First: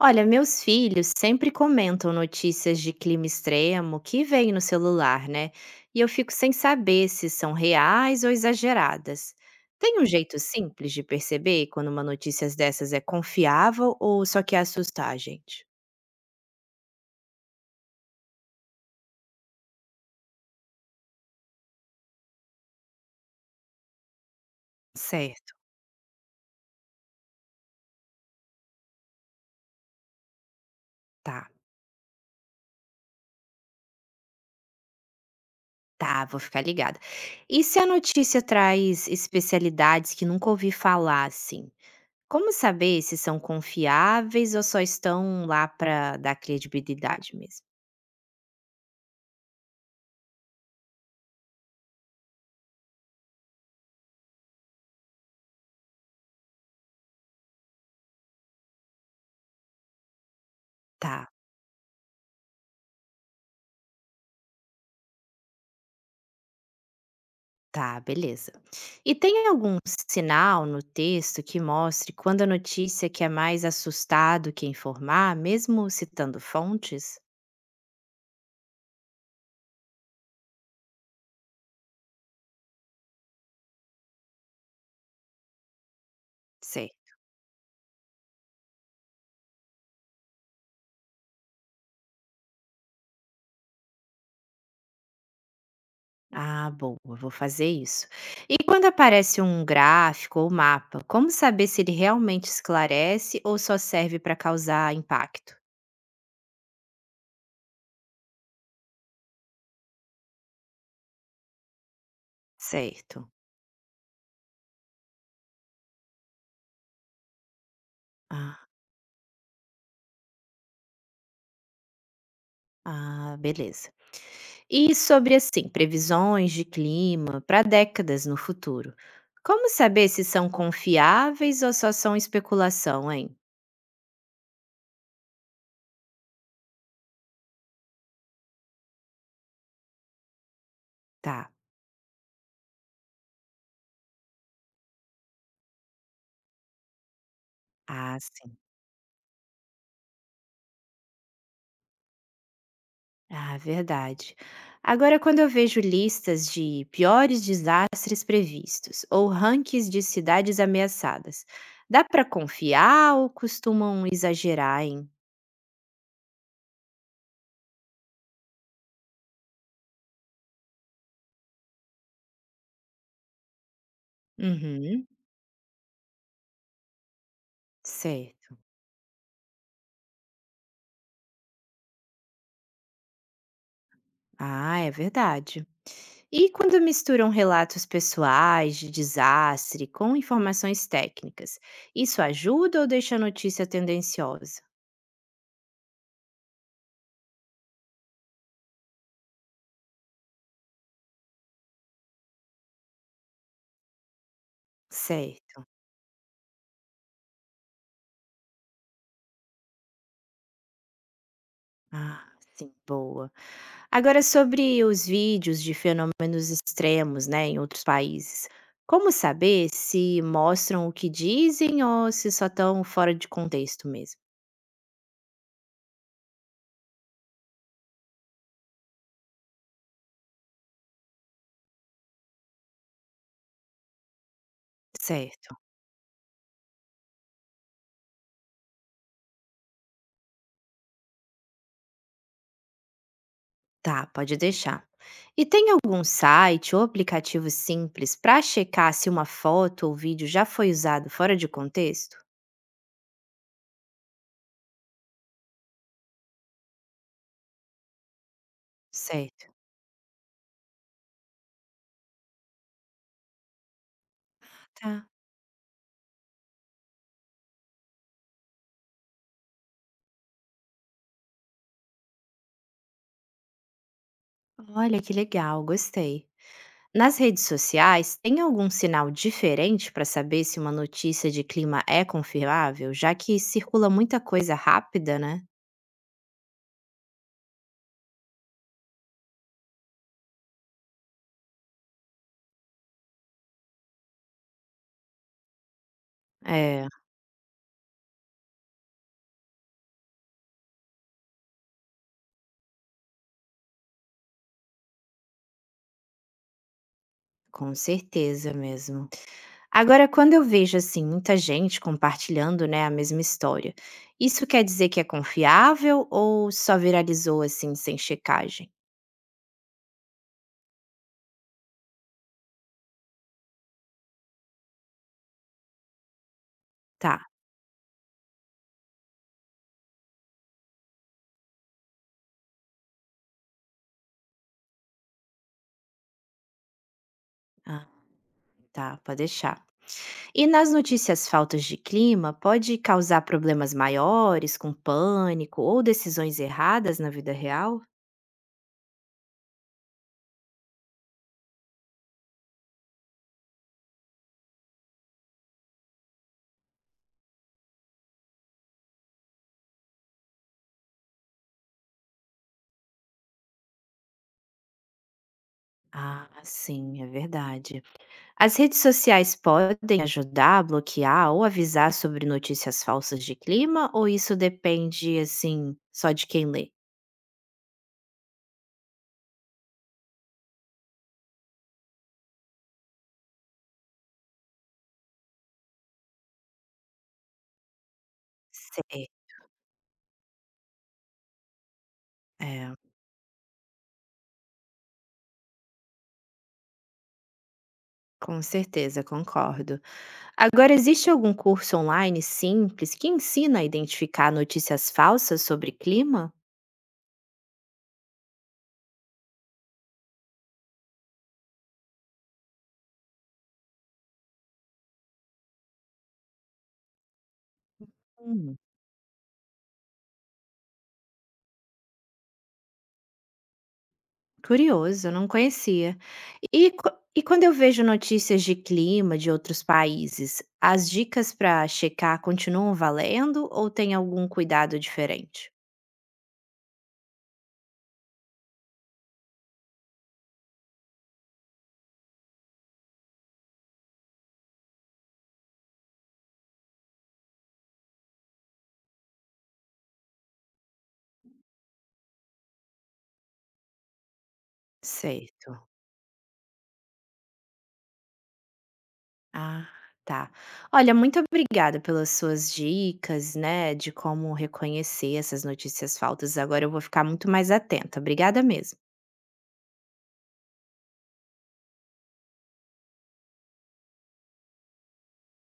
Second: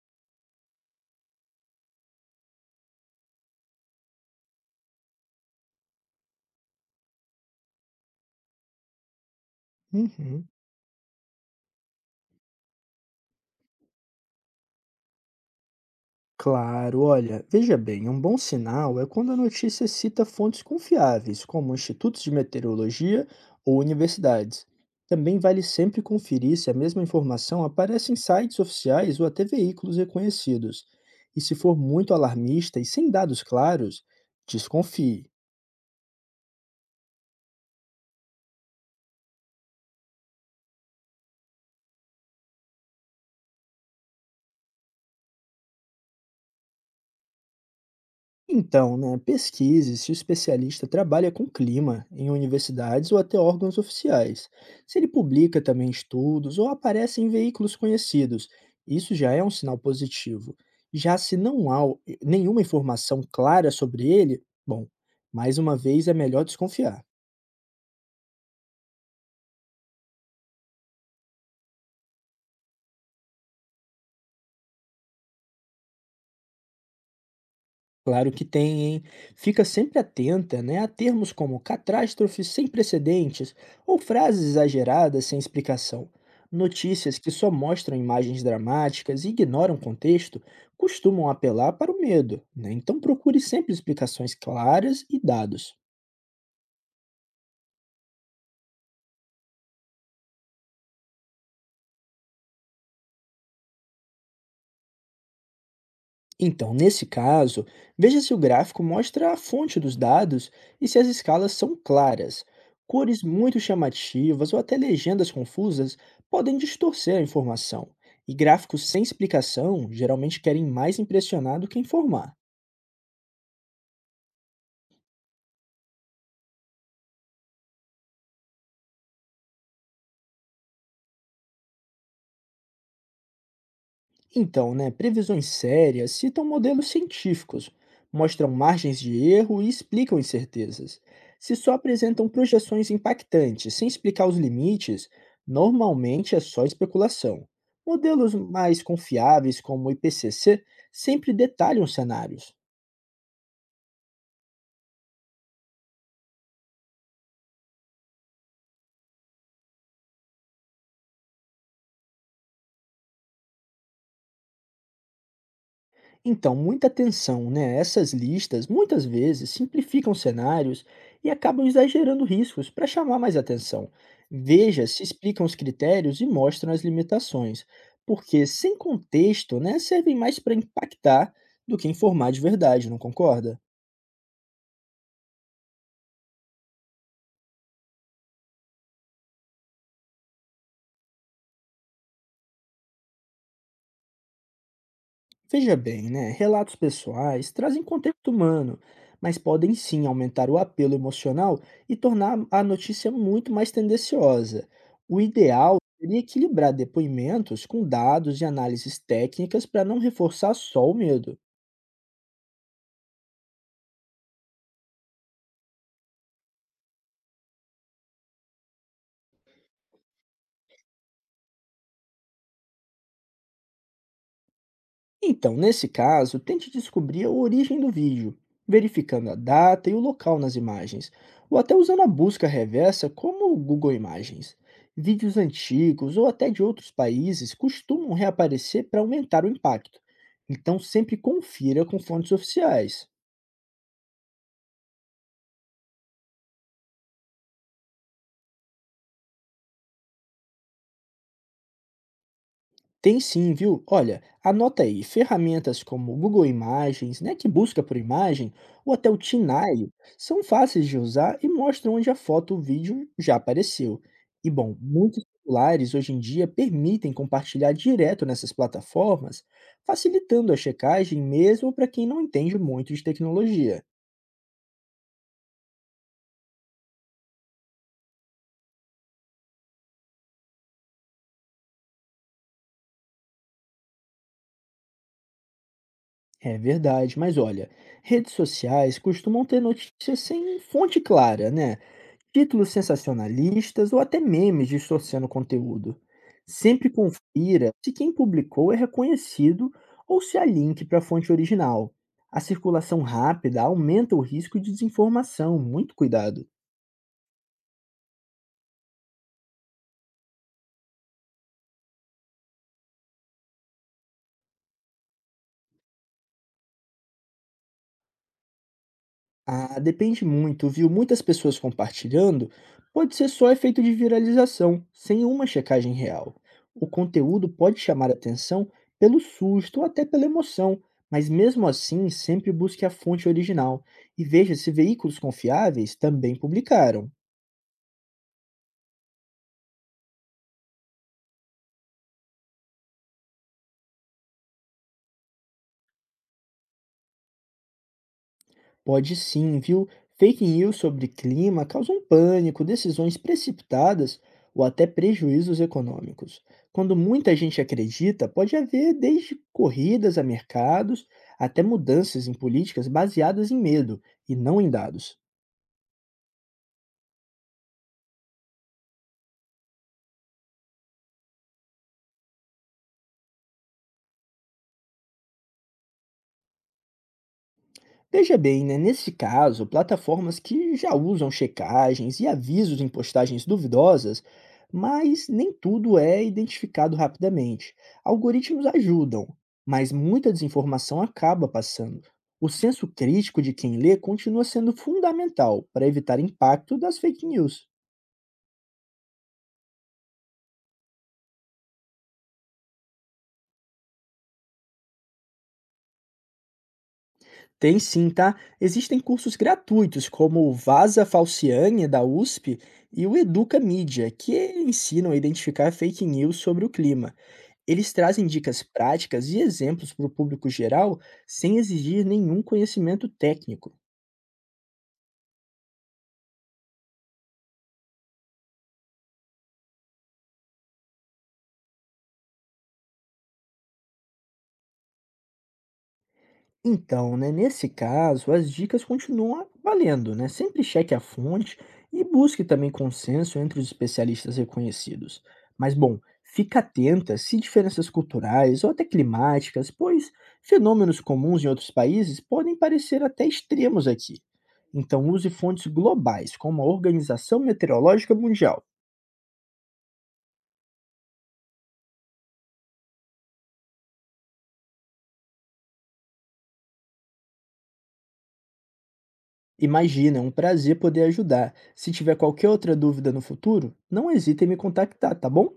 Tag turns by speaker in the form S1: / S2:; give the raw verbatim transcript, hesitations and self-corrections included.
S1: Olha, meus filhos sempre comentam notícias de clima extremo que vêm no celular, né? E eu fico sem saber se são reais ou exageradas. Tem um jeito
S2: Uhum.
S1: simples de perceber quando uma notícia dessas é confiável ou só quer assustar a gente?
S2: Claro, olha, veja bem, um bom sinal é quando a notícia cita fontes confiáveis, como institutos de meteorologia ou universidades. Também
S1: Certo,
S2: vale sempre conferir se a mesma informação aparece em sites oficiais ou até veículos reconhecidos. E
S1: tá.
S2: se for muito alarmista e sem dados claros, desconfie.
S1: Tá, vou ficar ligada. E se a notícia traz especialidades que nunca ouvi falar assim? Como saber se são confiáveis ou só estão lá para dar credibilidade mesmo?
S2: Então, né, pesquise se o especialista trabalha com clima em universidades ou até órgãos oficiais. Se ele publica também estudos ou aparece em veículos conhecidos, isso já é um sinal positivo. Já
S1: Tá.
S2: se não há o- nenhuma informação clara sobre ele, bom, mais uma vez é melhor desconfiar.
S1: Tá, beleza. E tem algum sinal no texto que mostre quando a notícia que é mais assustado que informar, mesmo citando fontes?
S2: Claro que tem, hein? Fica sempre atenta, né, a termos como catástrofes sem precedentes ou frases exageradas sem explicação.
S1: Sei.
S2: Notícias que só mostram imagens dramáticas e ignoram contexto costumam apelar para o medo, né? Então procure sempre explicações claras e dados.
S1: Ah, boa, vou fazer isso. E quando aparece um gráfico ou mapa, como saber se ele realmente esclarece ou só serve para causar impacto?
S2: Então, nesse caso, veja se o gráfico mostra a fonte dos dados e se as escalas são claras. Cores
S1: Certo.
S2: muito chamativas ou até legendas confusas podem distorcer a informação, e
S1: Ah,
S2: gráficos sem explicação geralmente querem mais impressionar do que informar.
S1: ah, beleza. E sobre, assim, previsões de clima para décadas no futuro. Como saber se são confiáveis ou só são especulação, hein?
S2: Então, né, previsões sérias citam modelos científicos, mostram margens de erro e explicam incertezas.
S1: Tá.
S2: Se só apresentam projeções impactantes, sem explicar os limites, normalmente é só especulação.
S1: Ah,
S2: Modelos
S1: sim.
S2: mais confiáveis, como o I P C C, sempre detalham cenários.
S1: Ah, verdade. Agora, quando eu vejo listas de piores desastres previstos ou rankings de cidades ameaçadas, dá para confiar ou costumam exagerar, hein?
S2: Então, muita atenção, né? Essas listas muitas vezes simplificam cenários e acabam exagerando riscos para chamar mais atenção. Veja se
S1: Uhum,
S2: explicam os critérios e mostram as limitações, porque
S1: certo.
S2: sem contexto, né, servem mais para impactar do que informar de verdade, não concorda?
S1: Ah, é verdade. E quando misturam relatos pessoais de desastre com informações técnicas, isso ajuda ou deixa a notícia tendenciosa?
S2: Veja bem, né? Relatos pessoais trazem contexto humano, mas podem sim aumentar o apelo emocional e tornar a notícia muito mais tendenciosa. O
S1: Certo.
S2: ideal seria equilibrar depoimentos com dados e análises técnicas para não reforçar só o medo.
S1: Ah, sim, boa. Agora, sobre os vídeos de fenômenos extremos, né, em outros países, como saber se mostram o que dizem ou se só estão fora de contexto mesmo?
S2: Então, nesse caso, tente descobrir a origem do vídeo, verificando a data e o local nas imagens, ou até usando a busca reversa como o Google Imagens. Vídeos
S1: Certo.
S2: antigos ou até de outros países costumam reaparecer para aumentar o impacto, então sempre confira com fontes oficiais.
S1: Tá, pode deixar. E tem algum site ou aplicativo simples para checar se uma foto ou vídeo já foi usado fora de contexto?
S2: Tem sim, viu? Olha, anota aí, ferramentas como o Google Imagens, né, que busca por imagem, ou até o
S1: Certo.
S2: Tinai, são fáceis de usar e mostram onde a foto ou vídeo já apareceu. E bom,
S1: Tá.
S2: muitos celulares hoje em dia permitem compartilhar direto nessas plataformas, facilitando a checagem mesmo para quem não entende muito de tecnologia.
S1: Olha que legal, gostei. Nas redes sociais, tem algum sinal diferente para saber se uma notícia de clima é confirmável, já que circula muita coisa rápida, né?
S2: É verdade, mas olha, redes sociais costumam ter notícias sem fonte clara, né? Títulos sensacionalistas ou até memes distorcendo o conteúdo.
S1: É,
S2: Sempre confira se quem publicou é reconhecido ou se há link para a fonte original. A circulação rápida aumenta o risco de desinformação, muito cuidado.
S1: com certeza mesmo. Agora, quando eu vejo assim muita gente compartilhando, né, a mesma história, isso quer dizer que é confiável ou só viralizou assim sem checagem?
S2: Ah, depende muito, viu? Muitas pessoas compartilhando pode ser só efeito de viralização, sem uma checagem real. O
S1: Tá,
S2: conteúdo pode chamar atenção pelo susto ou até pela emoção, mas mesmo assim, sempre busque a fonte original e veja se veículos confiáveis também publicaram.
S1: ah, tá, pode deixar. E nas notícias faltas de clima, pode causar problemas maiores, com pânico ou decisões erradas na vida real?
S2: Pode sim, viu? Fake news sobre clima causam pânico, decisões precipitadas ou até prejuízos econômicos. Quando muita gente acredita, pode haver desde corridas a mercados até mudanças em políticas baseadas em medo e não em dados.
S1: Ah, sim, é verdade. As redes sociais podem ajudar a bloquear ou avisar sobre notícias falsas de clima, ou isso depende assim só de quem lê?
S2: Veja bem, né? Nesse caso, plataformas que já usam checagens e avisos em postagens duvidosas, mas nem tudo é identificado rapidamente. Algoritmos
S1: Sei,
S2: ajudam, mas muita desinformação acaba passando. O
S1: é,
S2: senso crítico de quem lê continua sendo fundamental para evitar impacto das fake news.
S1: com certeza, concordo. Agora, existe algum curso online simples que ensina a identificar notícias falsas sobre clima?
S2: Tem sim, tá? Existem cursos gratuitos como o Vaza Falciani da U S P e o Educa Mídia, que ensinam a identificar fake news sobre o clima. Eles trazem
S1: Hum,
S2: dicas práticas e exemplos para o público geral sem exigir nenhum conhecimento técnico.
S1: curioso, não conhecia. E, qu- e quando eu vejo notícias de clima de outros países, as dicas para checar continuam valendo ou tem algum cuidado diferente?
S2: Então, né, nesse caso, as dicas continuam valendo, né? Sempre cheque a fonte e busque também consenso entre os especialistas reconhecidos. Mas, bom, fica atenta se diferenças culturais ou até climáticas, pois fenômenos comuns em outros países podem parecer até extremos aqui. Então,
S1: Sei.
S2: use fontes globais, como a Organização Meteorológica Mundial.
S1: Ah, tá. Olha, muito obrigada pelas suas dicas, né, de como reconhecer essas notícias falsas. Agora eu vou ficar muito mais atenta. Obrigada mesmo.
S2: Imagina, é um prazer poder ajudar. Se tiver qualquer outra dúvida no futuro, não hesite em me contactar, tá bom?